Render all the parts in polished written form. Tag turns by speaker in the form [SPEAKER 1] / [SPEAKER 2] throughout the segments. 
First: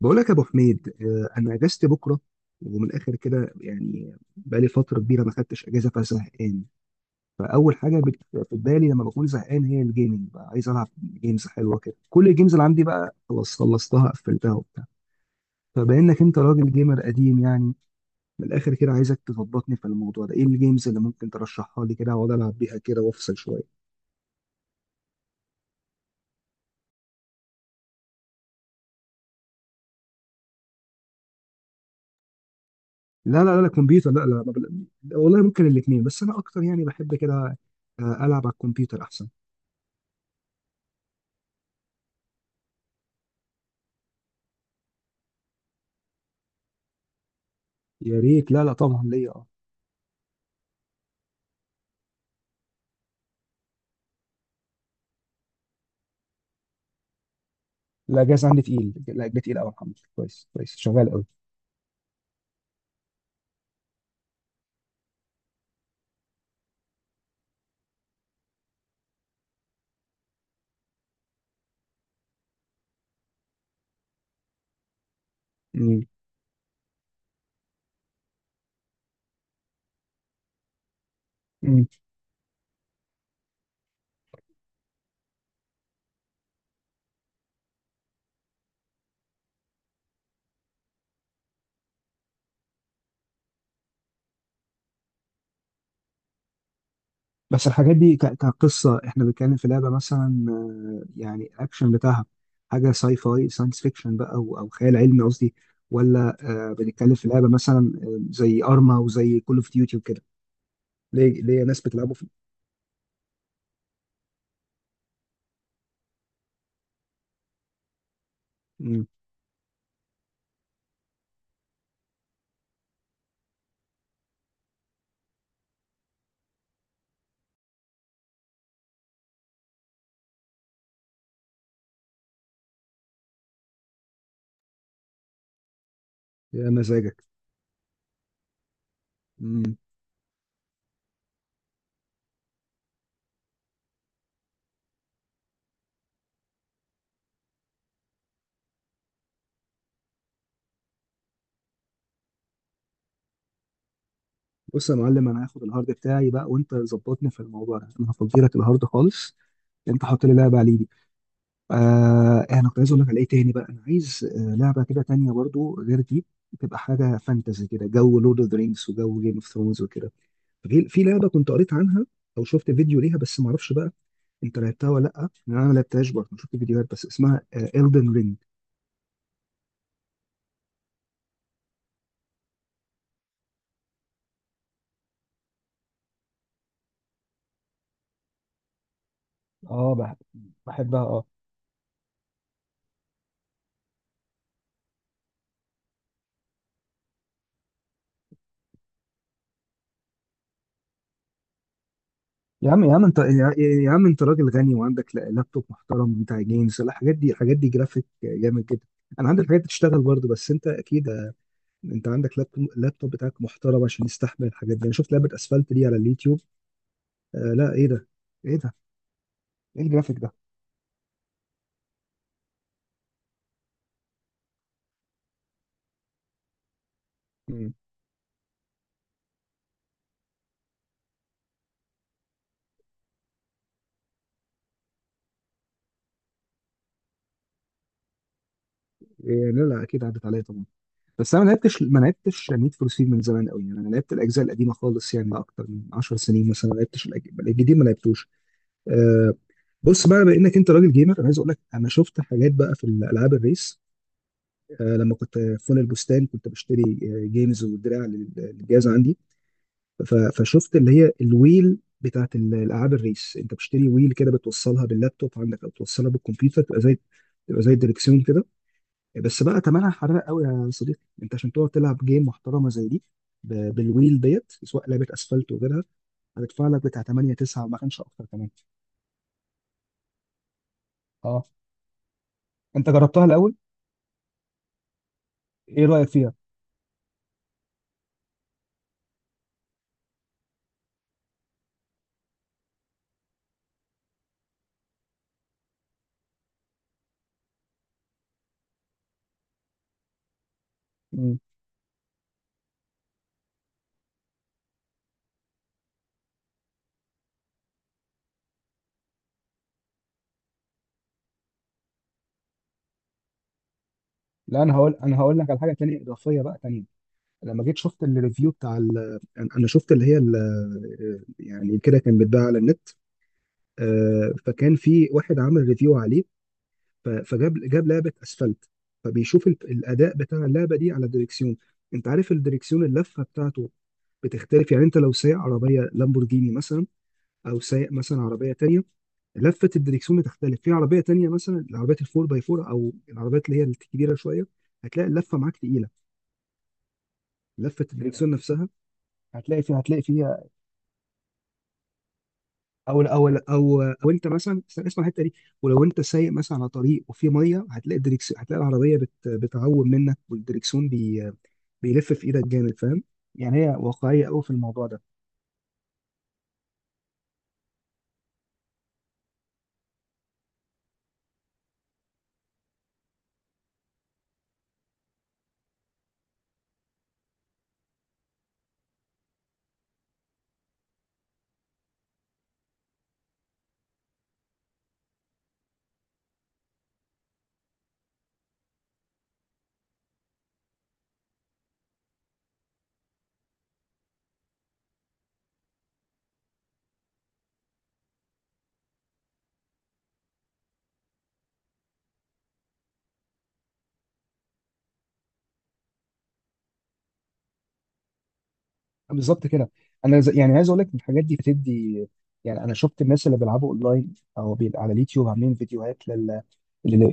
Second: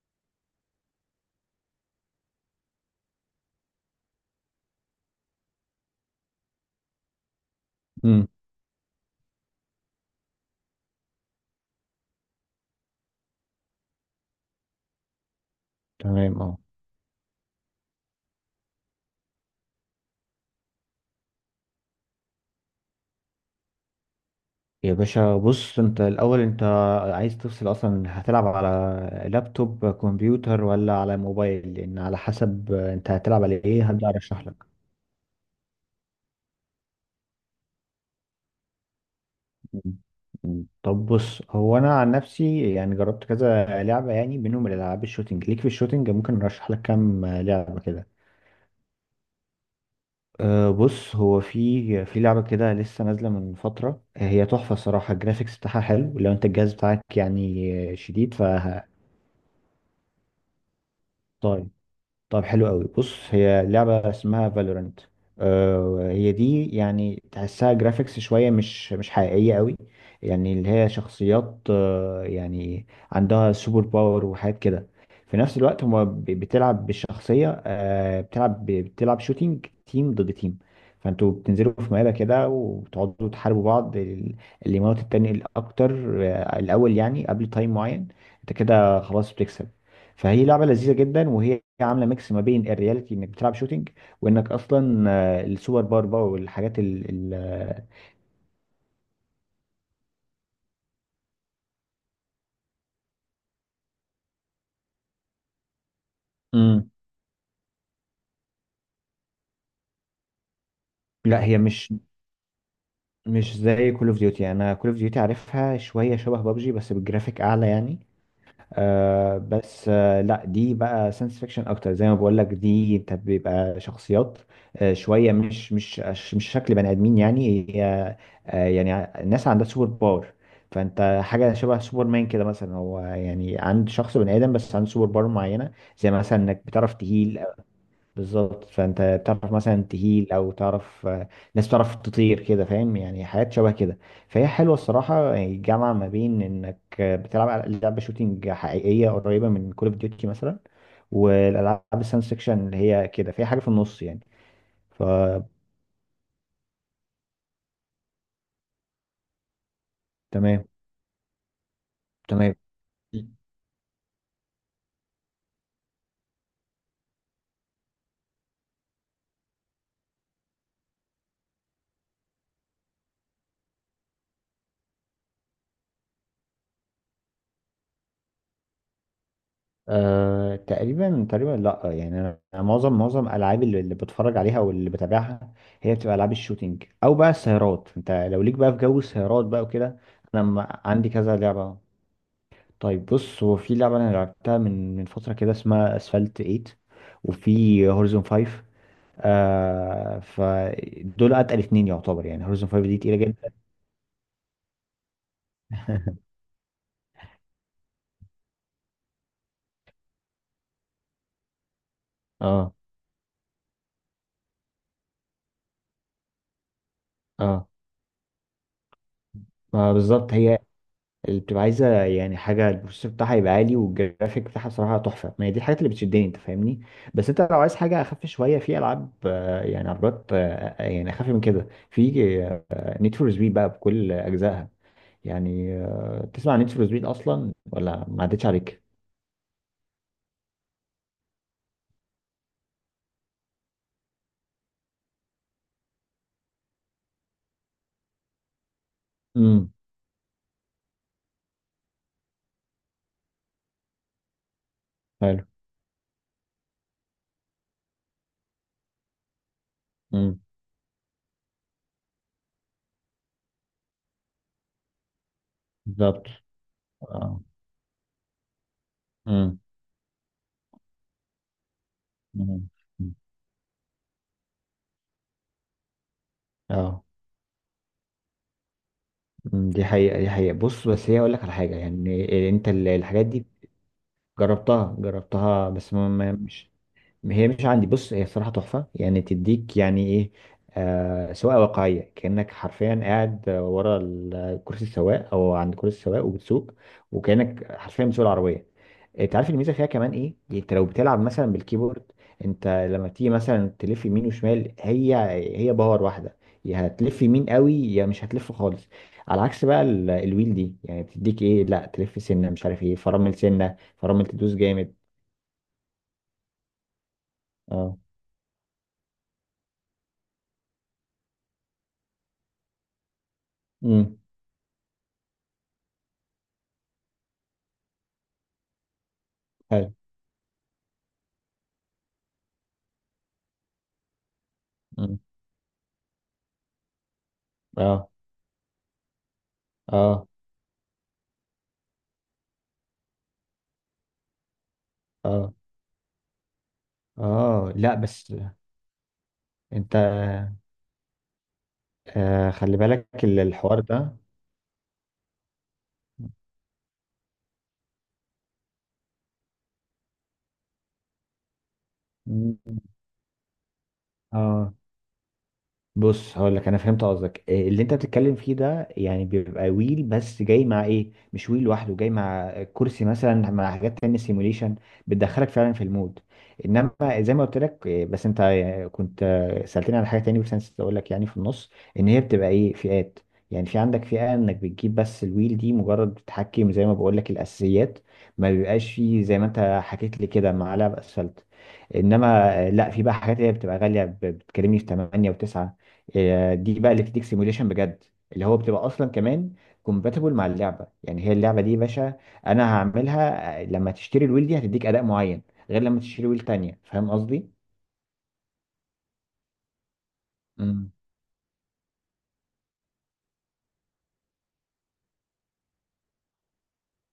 [SPEAKER 1] بقول لك يا ابو حميد، انا اجازتي بكره، ومن الاخر كده يعني بقالي فتره كبيره ما خدتش اجازه فزهقان. فاول حاجه
[SPEAKER 2] امم،
[SPEAKER 1] في بالي لما بكون زهقان هي الجيمنج، بقى عايز العب جيمز حلوه كده. كل الجيمز اللي عندي بقى خلاص خلصتها قفلتها وبتاع. فبانك انت
[SPEAKER 2] تمام، اه.
[SPEAKER 1] راجل جيمر قديم يعني. من الاخر كده عايزك تظبطني في الموضوع ده، ايه الجيمز اللي ممكن ترشحها لي كده اقعد العب بيها كده وافصل شويه؟
[SPEAKER 2] يا باشا، بص انت الاول، انت عايز تفصل اصلا هتلعب على لابتوب كمبيوتر ولا على موبايل؟ لان على حسب انت هتلعب
[SPEAKER 1] لا
[SPEAKER 2] على
[SPEAKER 1] لا لا،
[SPEAKER 2] ايه هبدأ
[SPEAKER 1] كمبيوتر، لا لا،
[SPEAKER 2] ارشح
[SPEAKER 1] ما
[SPEAKER 2] لك.
[SPEAKER 1] بل... والله ممكن الاثنين، بس انا اكتر يعني بحب كده، آه، العب على الكمبيوتر احسن.
[SPEAKER 2] مم. مم. طب بص، هو انا عن نفسي يعني جربت كذا لعبة، يعني منهم الالعاب الشوتينج. ليك في الشوتينج ممكن ارشح لك كام لعبة كده.
[SPEAKER 1] يا ريت، لا لا طبعا ليا، اه.
[SPEAKER 2] أه، بص هو في لعبة كده لسه نازلة من فترة، هي تحفة الصراحة. الجرافيكس بتاعها حلو، لو انت الجهاز بتاعك يعني
[SPEAKER 1] لا،
[SPEAKER 2] شديد.
[SPEAKER 1] جاز عندي تقيل، لا ده تقيل قوي الحمد لله، كويس كويس شغال قوي.
[SPEAKER 2] طيب. طب حلو قوي. بص هي لعبة اسمها فالورنت. آه هي دي يعني تحسها جرافيكس شوية مش حقيقية قوي. يعني اللي هي شخصيات، آه يعني عندها سوبر باور وحاجات كده. في نفس الوقت
[SPEAKER 1] مم.
[SPEAKER 2] هما بتلعب بالشخصية، آه بتلعب بتلعب شوتينج، تيم ضد تيم. فانتوا بتنزلوا
[SPEAKER 1] مم.
[SPEAKER 2] في مقابلة كده وتقعدوا تحاربوا بعض. اللي يموت التاني الأكتر الأول، يعني قبل تايم معين انت كده خلاص بتكسب. فهي لعبه لذيذه جدا، وهي عامله ميكس ما بين الرياليتي انك بتلعب شوتينج، وانك اصلا السوبر باور بقى، والحاجات ال
[SPEAKER 1] بس الحاجات دي كقصه، احنا بنتكلم في لعبه مثلا يعني الاكشن بتاعها حاجه ساي فاي، ساينس فيكشن بقى، او خيال علمي قصدي، ولا
[SPEAKER 2] مم.
[SPEAKER 1] بنتكلم في لعبه مثلا زي ارما وزي كول اوف ديوتي وكده؟ ليه
[SPEAKER 2] لا هي
[SPEAKER 1] ليه ناس
[SPEAKER 2] مش
[SPEAKER 1] بتلعبوا في.
[SPEAKER 2] مش زي كول اوف ديوتي. انا كول اوف ديوتي عارفها، شويه شبه بابجي بس بالجرافيك اعلى يعني.
[SPEAKER 1] مم.
[SPEAKER 2] آه بس آه لا دي بقى ساينس فيكشن اكتر. زي ما بقول لك، دي انت بيبقى شخصيات شويه مش شكل بني ادمين يعني. هي يعني الناس عندها سوبر باور. فانت حاجه شبه سوبر مان كده مثلا. هو يعني عند شخص بني ادم، بس عنده سوبر باور معينه، زي مثلا انك
[SPEAKER 1] يا
[SPEAKER 2] بتعرف
[SPEAKER 1] مزاجك.
[SPEAKER 2] تهيل. بالظبط، فانت تعرف
[SPEAKER 1] مم.
[SPEAKER 2] مثلا تهيل، او تعرف ناس تعرف تطير كده، فاهم؟ يعني حاجات شبه كده. فهي حلوه الصراحه. يعني الجامعه ما بين انك بتلعب على لعبه شوتينج حقيقيه قريبه من كول اوف ديوتي مثلا، والالعاب الساينس فيكشن اللي هي كده فيها حاجه في النص يعني.
[SPEAKER 1] بص يا معلم، انا
[SPEAKER 2] فتمام.
[SPEAKER 1] هاخد الهارد بتاعي بقى وانت ظبطني في الموضوع ده، انا هفضي لك الهارد خالص، انت حط لي لعبه عليه. آه،
[SPEAKER 2] تمام.
[SPEAKER 1] انا كنت عايز اقول لك على ايه تاني بقى، انا عايز لعبه كده تانية برضو غير دي، تبقى حاجه فانتزي كده، جو لورد اوف ذا رينجز وجو جيم اوف ثرونز وكده. في لعبه كنت قريت عنها او شفت فيديو ليها، بس ما اعرفش بقى انت لعبتها ولا لا، لان انا ما لعبتهاش برضه، شفت فيديوهات بس. اسمها الدن رينج.
[SPEAKER 2] أه تقريبا تقريبا، لا يعني انا معظم الالعاب اللي بتفرج عليها واللي بتابعها هي بتبقى العاب الشوتينج، او بقى السيارات. انت لو ليك بقى في جو السيارات بقى
[SPEAKER 1] اه
[SPEAKER 2] وكده، انا
[SPEAKER 1] بحبها
[SPEAKER 2] عندي
[SPEAKER 1] اه.
[SPEAKER 2] كذا لعبه. طيب بص، هو في لعبه انا لعبتها من فتره كده، اسمها اسفلت 8، وفي هورزون 5. آه فدول اتقل اتنين يعتبر، يعني هورزون
[SPEAKER 1] يا عم
[SPEAKER 2] 5
[SPEAKER 1] يا
[SPEAKER 2] دي
[SPEAKER 1] عم
[SPEAKER 2] تقيله
[SPEAKER 1] انت،
[SPEAKER 2] جدا.
[SPEAKER 1] يا عم انت راجل غني وعندك لابتوب محترم بتاع جيمز، لا، الحاجات دي الحاجات دي جرافيك جامد جدا. انا عندي الحاجات دي تشتغل برضه، بس انت اكيد انت عندك لابتوب
[SPEAKER 2] اه.
[SPEAKER 1] لابتوب بتاعك محترم عشان يستحمل الحاجات دي. انا شفت لعبه اسفلت دي على اليوتيوب، آه
[SPEAKER 2] اه،
[SPEAKER 1] لا ايه ده، ايه ده، ايه
[SPEAKER 2] ما
[SPEAKER 1] الجرافيك ده.
[SPEAKER 2] بالظبط هي اللي بتبقى عايزه يعني حاجه، البروسيسور بتاعها يبقى عالي، والجرافيك بتاعها صراحه تحفه. ما هي دي الحاجات اللي بتشدني، انت فاهمني. بس انت لو
[SPEAKER 1] مم.
[SPEAKER 2] عايز حاجه اخف شويه، في العاب، يعني عربيات، يعني اخف من كده، في نيد فور سبيد بقى بكل اجزائها. يعني تسمع نيد فور سبيد اصلا ولا ما عدتش عليك؟
[SPEAKER 1] إيه لا لا اكيد عدت عليا طبعا، بس انا ما لعبتش نيد فور سبيد من زمان قوي يعني. انا لعبت الاجزاء القديمه خالص، يعني اكتر من 10 سنين مثلا، ما لعبتش الجديد ما لعبتوش. آه،
[SPEAKER 2] امم،
[SPEAKER 1] بص بقى بانك انت راجل جيمر، انا عايز اقول لك انا شفت حاجات بقى في الالعاب الريس. آه، لما كنت
[SPEAKER 2] حلو.
[SPEAKER 1] في فن البستان كنت بشتري جيمز ودراع للجهاز عندي.
[SPEAKER 2] امم،
[SPEAKER 1] فشفت اللي هي الويل بتاعت الالعاب الريس. انت بتشتري ويل كده بتوصلها باللابتوب عندك او توصلها
[SPEAKER 2] بالظبط.
[SPEAKER 1] بالكمبيوتر، تبقى زي،
[SPEAKER 2] اه.
[SPEAKER 1] تبقى زي الدركسيون كده. بس
[SPEAKER 2] امم،
[SPEAKER 1] بقى تمنها حراق قوي يا صديقي، انت عشان تقعد تلعب جيم محترمه
[SPEAKER 2] أمم.
[SPEAKER 1] زي دي بالويل ديت، سواء لعبه اسفلت وغيرها، هتدفع لك بتاع
[SPEAKER 2] اه.
[SPEAKER 1] 8 9، ما كانش اكتر كمان.
[SPEAKER 2] أمم، دي حقيقة. دي حقيقة، بص بس هي اقول لك
[SPEAKER 1] اه
[SPEAKER 2] على حاجة. يعني انت
[SPEAKER 1] انت جربتها
[SPEAKER 2] الحاجات دي،
[SPEAKER 1] الاول؟
[SPEAKER 2] جربتها جربتها
[SPEAKER 1] ايه
[SPEAKER 2] بس
[SPEAKER 1] رايك فيها؟
[SPEAKER 2] مش، هي مش عندي. بص هي الصراحة تحفة، يعني تديك يعني ايه، سواقة واقعية، كأنك حرفيا قاعد ورا كرسي السواق، او عند كرسي السواق وبتسوق، وكأنك حرفيا بتسوق العربية. انت عارف الميزة فيها كمان ايه؟ يعني انت لو بتلعب
[SPEAKER 1] مم.
[SPEAKER 2] مثلا بالكيبورد، انت لما تيجي مثلا تلف يمين وشمال، هي هي باور واحدة. يا هتلف يمين قوي يا مش هتلف خالص. على عكس بقى الويل دي، يعني بتديك ايه، لا تلف سنة مش عارف ايه، فرامل سنة، فرامل تدوس
[SPEAKER 1] لا انا هقول
[SPEAKER 2] جامد.
[SPEAKER 1] انا هقول لك على حاجه تانية اضافيه بقى تانية. لما جيت
[SPEAKER 2] اه.
[SPEAKER 1] شفت الريفيو بتاع انا شفت اللي هي يعني كده كان بيتباع على النت.
[SPEAKER 2] امم،
[SPEAKER 1] آه، فكان في واحد عمل ريفيو عليه، فجاب، جاب لعبه اسفلت، فبيشوف
[SPEAKER 2] حلو.
[SPEAKER 1] الاداء بتاع اللعبه دي على الدريكسيون. انت عارف الدريكسيون اللفه بتاعته بتختلف يعني، انت لو سايق عربيه لامبورجيني مثلا او سايق
[SPEAKER 2] اه.
[SPEAKER 1] مثلا عربيه تانية، لفه الدريكسيون
[SPEAKER 2] اه.
[SPEAKER 1] بتختلف. في عربيه تانية مثلا العربيات الفور باي فور او العربيات اللي هي الكبيره شويه، هتلاقي اللفه
[SPEAKER 2] اه.
[SPEAKER 1] معاك تقيله،
[SPEAKER 2] اه.
[SPEAKER 1] لفه
[SPEAKER 2] لا
[SPEAKER 1] الدريكسيون
[SPEAKER 2] بس
[SPEAKER 1] نفسها هتلاقي فيها
[SPEAKER 2] انت
[SPEAKER 1] هتلاقي فيها
[SPEAKER 2] خلي
[SPEAKER 1] او
[SPEAKER 2] بالك
[SPEAKER 1] او
[SPEAKER 2] الحوار
[SPEAKER 1] او او
[SPEAKER 2] ده.
[SPEAKER 1] انت مثلا، استنى اسمع الحته دي، ولو انت سايق مثلا على طريق وفي ميه، هتلاقي الدريكسون، هتلاقي العربيه بتعوم منك، والدريكسون بيلف في ايدك
[SPEAKER 2] مم.
[SPEAKER 1] جامد، فاهم؟ يعني هي واقعيه قوي في
[SPEAKER 2] اه،
[SPEAKER 1] الموضوع ده.
[SPEAKER 2] بص هقول لك انا فهمت قصدك إيه. اللي انت بتتكلم فيه ده يعني بيبقى ويل، بس جاي مع ايه، مش ويل لوحده، جاي مع كرسي مثلا، مع حاجات تانية، سيموليشن، بتدخلك فعلا في المود. انما زي ما قلت لك بس انت كنت سألتني على حاجة تانية، بس انا نسيت اقول لك يعني في النص، ان هي بتبقى ايه، فئات. يعني في عندك فئة انك بتجيب بس الويل دي، مجرد بتحكم زي ما بقول لك الاساسيات. ما بيبقاش فيه زي ما انت حكيت لي كده معلقة بأسفلت. انما لا في بقى حاجات هي بتبقى غالية، بتكلمني في 8 و9. هي دي بقى اللي بتديك سيموليشن بجد، اللي هو بتبقى اصلا كمان كومباتبل مع اللعبه. يعني هي اللعبه دي يا باشا انا هعملها. لما تشتري الويل دي هتديك اداء معين، غير لما تشتري ويل تانية. فاهم قصدي؟
[SPEAKER 1] بالظبط كده، انا يعني عايز اقول
[SPEAKER 2] مم.
[SPEAKER 1] لك الحاجات دي بتدي. يعني انا شفت الناس اللي بيلعبوا اونلاين او على اليوتيوب عاملين فيديوهات ال- ال-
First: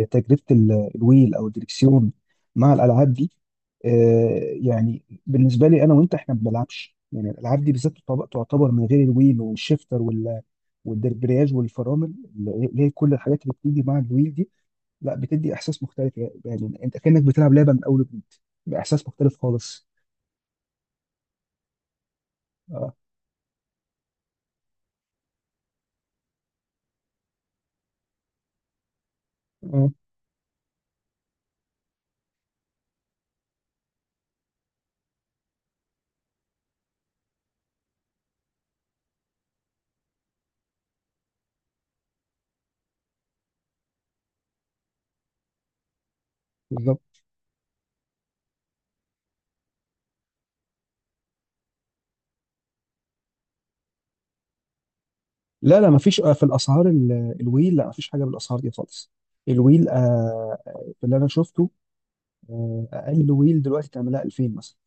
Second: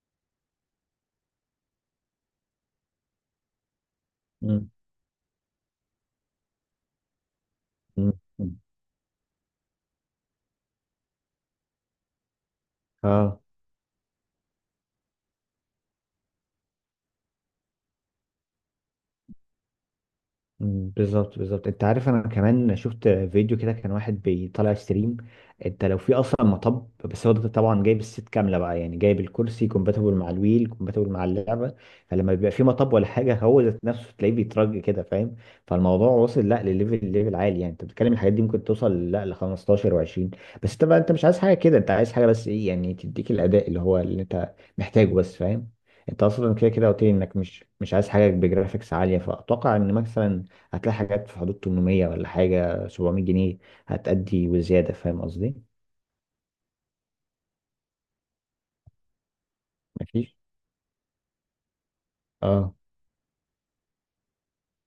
[SPEAKER 1] تجربه الويل او الدريكسيون مع الالعاب دي. آه،
[SPEAKER 2] مم.
[SPEAKER 1] يعني بالنسبه لي انا وانت، احنا ما بنلعبش يعني الالعاب دي بالذات
[SPEAKER 2] مم.
[SPEAKER 1] تعتبر
[SPEAKER 2] مم.
[SPEAKER 1] تعتبر من غير الويل والشيفتر والدربرياج والفرامل، اللي هي كل
[SPEAKER 2] اه،
[SPEAKER 1] الحاجات اللي بتيجي مع الويل دي، لا بتدي احساس مختلف. يعني انت كانك بتلعب لعبه من اول وجديد، باحساس مختلف خالص.
[SPEAKER 2] بالظبط بالظبط. انت عارف انا كمان
[SPEAKER 1] اه
[SPEAKER 2] شفت فيديو كده، كان واحد بيطلع ستريم. انت لو في اصلا مطب، بس هو ده طبعا جايب الست كامله بقى، يعني جايب الكرسي
[SPEAKER 1] اه
[SPEAKER 2] كومباتبل مع الويل، كومباتبل مع اللعبه. فلما بيبقى في مطب ولا حاجه، هو ذات نفسه تلاقيه بيترج كده، فاهم؟ فالموضوع وصل لا لليفل، ليفل عالي يعني. انت بتتكلم الحاجات دي ممكن توصل لا ل 15 و20. بس انت بقى، انت مش عايز حاجه كده، انت عايز حاجه بس ايه يعني تديك الاداء اللي هو اللي انت محتاجه بس، فاهم؟ انت اصلا كده كده قلت لي
[SPEAKER 1] بالظبط.
[SPEAKER 2] انك مش عايز حاجه بجرافيكس عاليه، فاتوقع ان مثلا هتلاقي حاجات في حدود 800 ولا حاجة 700 جنيه هتأدي وزيادة. فاهم قصدي؟
[SPEAKER 1] لا لا مفيش، في الاسعار الويل لا مفيش حاجه بالاسعار دي خالص. الويل آه،
[SPEAKER 2] مفيش.
[SPEAKER 1] في اللي انا شفته،
[SPEAKER 2] اه.
[SPEAKER 1] آه، اقل ويل دلوقتي تعملها 2000 مثلا.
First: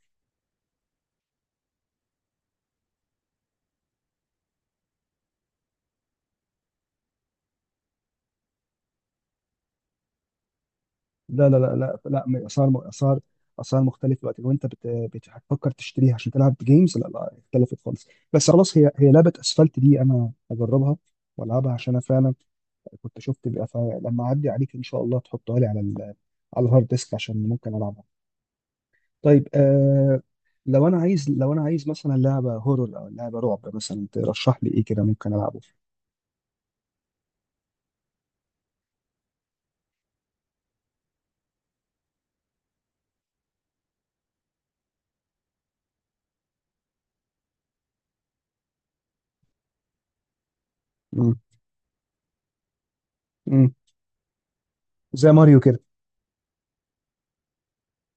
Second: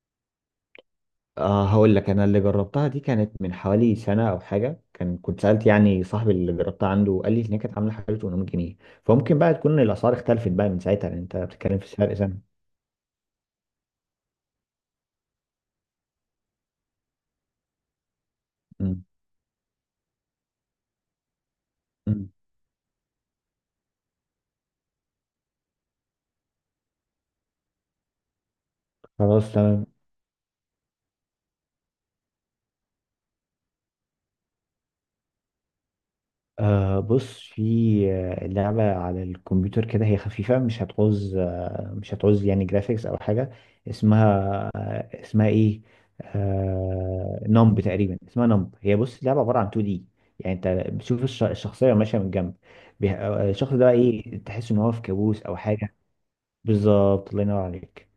[SPEAKER 2] اه هقول لك، انا اللي جربتها دي كانت من حوالي سنة او حاجة، كان كنت سألت يعني صاحبي اللي جربتها عنده، قال لي ان هي كانت عاملة حوالي 800 جنيه. فممكن بقى تكون الاسعار اختلفت بقى من ساعتها، لان انت
[SPEAKER 1] لا لا لا
[SPEAKER 2] بتتكلم في
[SPEAKER 1] لا
[SPEAKER 2] سعر
[SPEAKER 1] لا،
[SPEAKER 2] سنة.
[SPEAKER 1] اسعار مختلفه دلوقتي، لو انت هتفكر تشتريها عشان تلعب جيمز، لا لا اختلفت خالص. بس خلاص هي
[SPEAKER 2] أمم.
[SPEAKER 1] هي لعبه اسفلت دي انا هجربها والعبها، عشان انا
[SPEAKER 2] أمم.
[SPEAKER 1] فعلا كنت شفت بقى، فلما اعدي عليك ان شاء الله تحطها لي على على الهارد ديسك عشان ممكن العبها. طيب
[SPEAKER 2] خلاص تمام.
[SPEAKER 1] لو انا عايز مثلا لعبه هورور او لعبه رعب مثلا، ترشح لي ايه كده ممكن العبه؟
[SPEAKER 2] أه بص، في لعبة على الكمبيوتر كده، هي خفيفة. مش هتعوز مش هتعوز يعني جرافيكس أو حاجة. اسمها اسمها إيه، نمب تقريبا اسمها نمب. هي بص لعبة عبارة عن 2D. يعني أنت بتشوف الشخصية ماشية من جنب. الشخص
[SPEAKER 1] امم
[SPEAKER 2] ده إيه، تحس إن هو في
[SPEAKER 1] زي
[SPEAKER 2] كابوس أو
[SPEAKER 1] ماريو كده.
[SPEAKER 2] حاجة. بالظبط، الله ينور عليك.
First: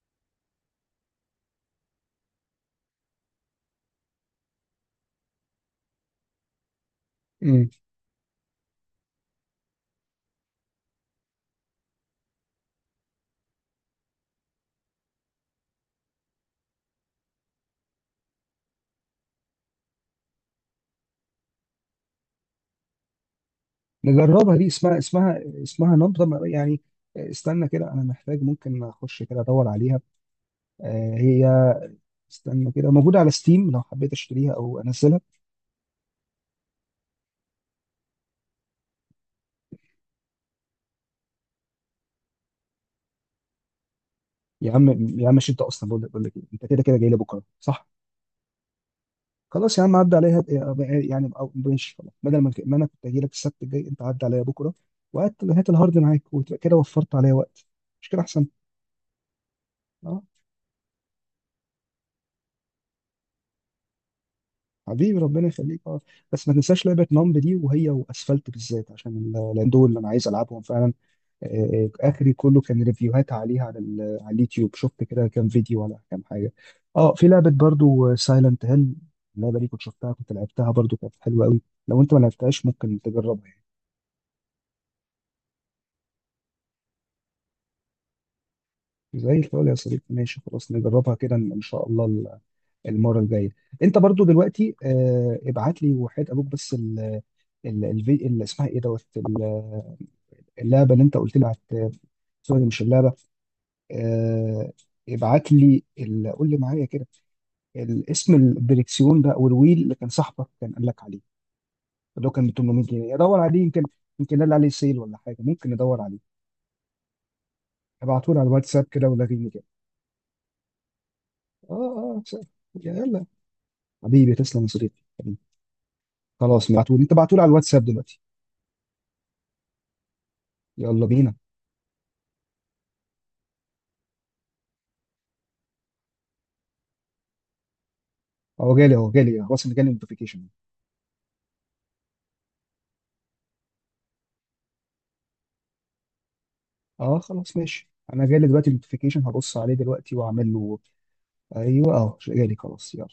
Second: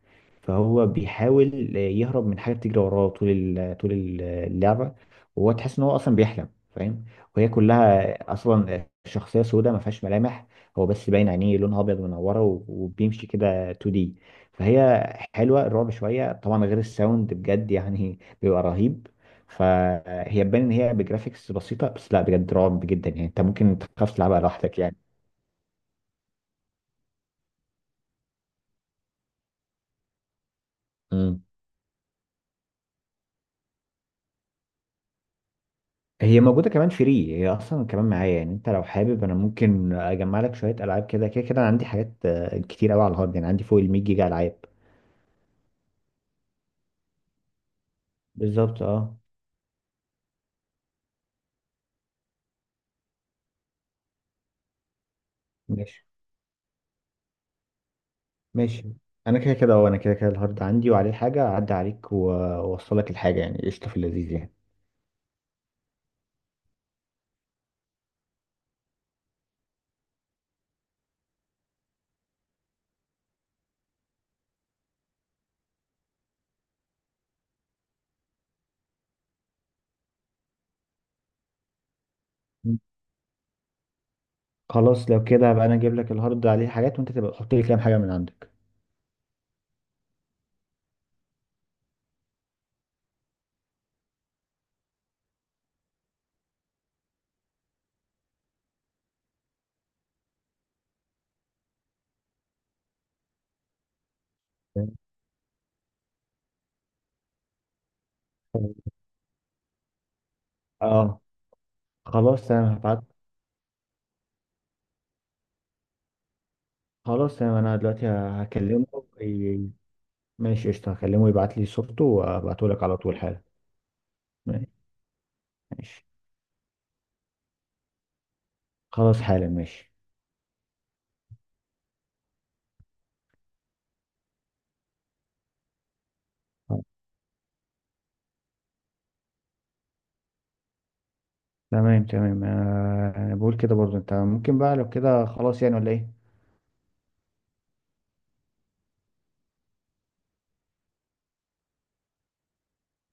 [SPEAKER 2] فهو بيحاول يهرب من حاجه بتجري وراه طول طول اللعبه. وهو تحس ان هو اصلا بيحلم، فاهم؟ وهي كلها اصلا شخصيه سوداء ما فيهاش ملامح. هو بس باين عينيه لونها ابيض منوره، وبيمشي كده 2 دي. فهي حلوه. الرعب شويه طبعا، غير الساوند بجد يعني بيبقى رهيب. فهي تبان ان هي بجرافيكس بسيطه، بس لا بجد رعب جدا يعني، انت ممكن تخاف تلعبها
[SPEAKER 1] نجربها دي،
[SPEAKER 2] لوحدك.
[SPEAKER 1] اسمها نبضة يعني استنى كده، انا محتاج ممكن اخش كده ادور عليها. آه،
[SPEAKER 2] يعني
[SPEAKER 1] هي، استنى كده، موجودة على ستيم لو حبيت اشتريها او انزلها.
[SPEAKER 2] هي موجودة كمان فري. هي أصلا كمان معايا، يعني أنت لو حابب أنا ممكن أجمع لك شوية ألعاب كده كده كده. أنا عندي حاجات كتير أوي على الهارد، يعني عندي فوق ال 100 جيجا ألعاب.
[SPEAKER 1] يا عم يا عم، مش انت اصلا بقول لك إيه، انت كده كده جاي لي بكره صح؟
[SPEAKER 2] بالظبط. أه.
[SPEAKER 1] خلاص يا عم عدى عليها، يعني أو ماشي خلاص، بدل ما انا كنت اجي لك السبت الجاي، انت عدى عليا بكره، وهات هات الهارد
[SPEAKER 2] ماشي
[SPEAKER 1] معاك، وتبقى كده وفرت عليا وقت، مش كده احسن؟
[SPEAKER 2] ماشي. أنا كده
[SPEAKER 1] اه
[SPEAKER 2] كده الهارد عندي، وعليه حاجة، أعدي عليك وأوصلك الحاجة يعني قشطة. في اللذيذ يعني.
[SPEAKER 1] حبيبي ربنا يخليك اه. بس ما تنساش لعبه نمب دي، وهي واسفلت بالذات، عشان لان دول اللي انا عايز العبهم فعلا. آه، اخري كله كان ريفيوهات عليها على على اليوتيوب، شفت كده كام فيديو ولا كام حاجه. اه في لعبه برضو سايلنت هيل، اللعبه دي كنت شفتها، كنت لعبتها برضو كانت حلوه قوي، لو انت ما لعبتهاش
[SPEAKER 2] م.
[SPEAKER 1] ممكن تجربها يعني.
[SPEAKER 2] خلاص لو كده هبقى أنا أجيب لك الهارد عليه حاجات، وأنت تبقى تحط لي كام حاجة من عندك.
[SPEAKER 1] زي الفل يا صديقي، ماشي خلاص نجربها كده إن شاء الله المره الجايه. انت برضو دلوقتي ابعت لي وحيد ابوك بس اللي اسمها ايه، دوت اللعبه اللي انت قلت لي على، سوري مش اللعبه، آه، ابعت لي قول لي معايا كده الاسم،
[SPEAKER 2] تمام.
[SPEAKER 1] الدريكسيون ده او الويل اللي كان صاحبك كان قال لك عليه،
[SPEAKER 2] أه
[SPEAKER 1] اللي هو كان
[SPEAKER 2] خلاص
[SPEAKER 1] ب
[SPEAKER 2] تمام
[SPEAKER 1] 800
[SPEAKER 2] هبعت.
[SPEAKER 1] جنيه ادور عليه يمكن، يمكن قال عليه سيل ولا حاجه، ممكن ندور عليه.
[SPEAKER 2] خلاص تمام أنا دلوقتي
[SPEAKER 1] ابعته لي على الواتساب
[SPEAKER 2] هكلمه.
[SPEAKER 1] كده ولغيني كده.
[SPEAKER 2] ي- ماشي قشطة. هكلمه يبعت لي
[SPEAKER 1] اه
[SPEAKER 2] صورته
[SPEAKER 1] اه
[SPEAKER 2] وأبعته لك على طول
[SPEAKER 1] يلا
[SPEAKER 2] حالا.
[SPEAKER 1] حبيبي تسلم يا صديقي.
[SPEAKER 2] ماشي.
[SPEAKER 1] خلاص بعتوا لي، انت بعتوا لي على الواتساب دلوقتي.
[SPEAKER 2] خلاص حالا ماشي.
[SPEAKER 1] يلا بينا. اهو جالي اهو جالي، خلاص انا جالي نوتيفيكيشن.
[SPEAKER 2] تمام تمام، انا بقول كده برضو، انت ممكن بقى لو كده خلاص يعني، ولا ايه؟
[SPEAKER 1] اه خلاص ماشي، انا جالي دلوقتي نوتيفيكيشن، هبص عليه دلوقتي واعمل له. ايوه اهو جالي، خلاص يلا.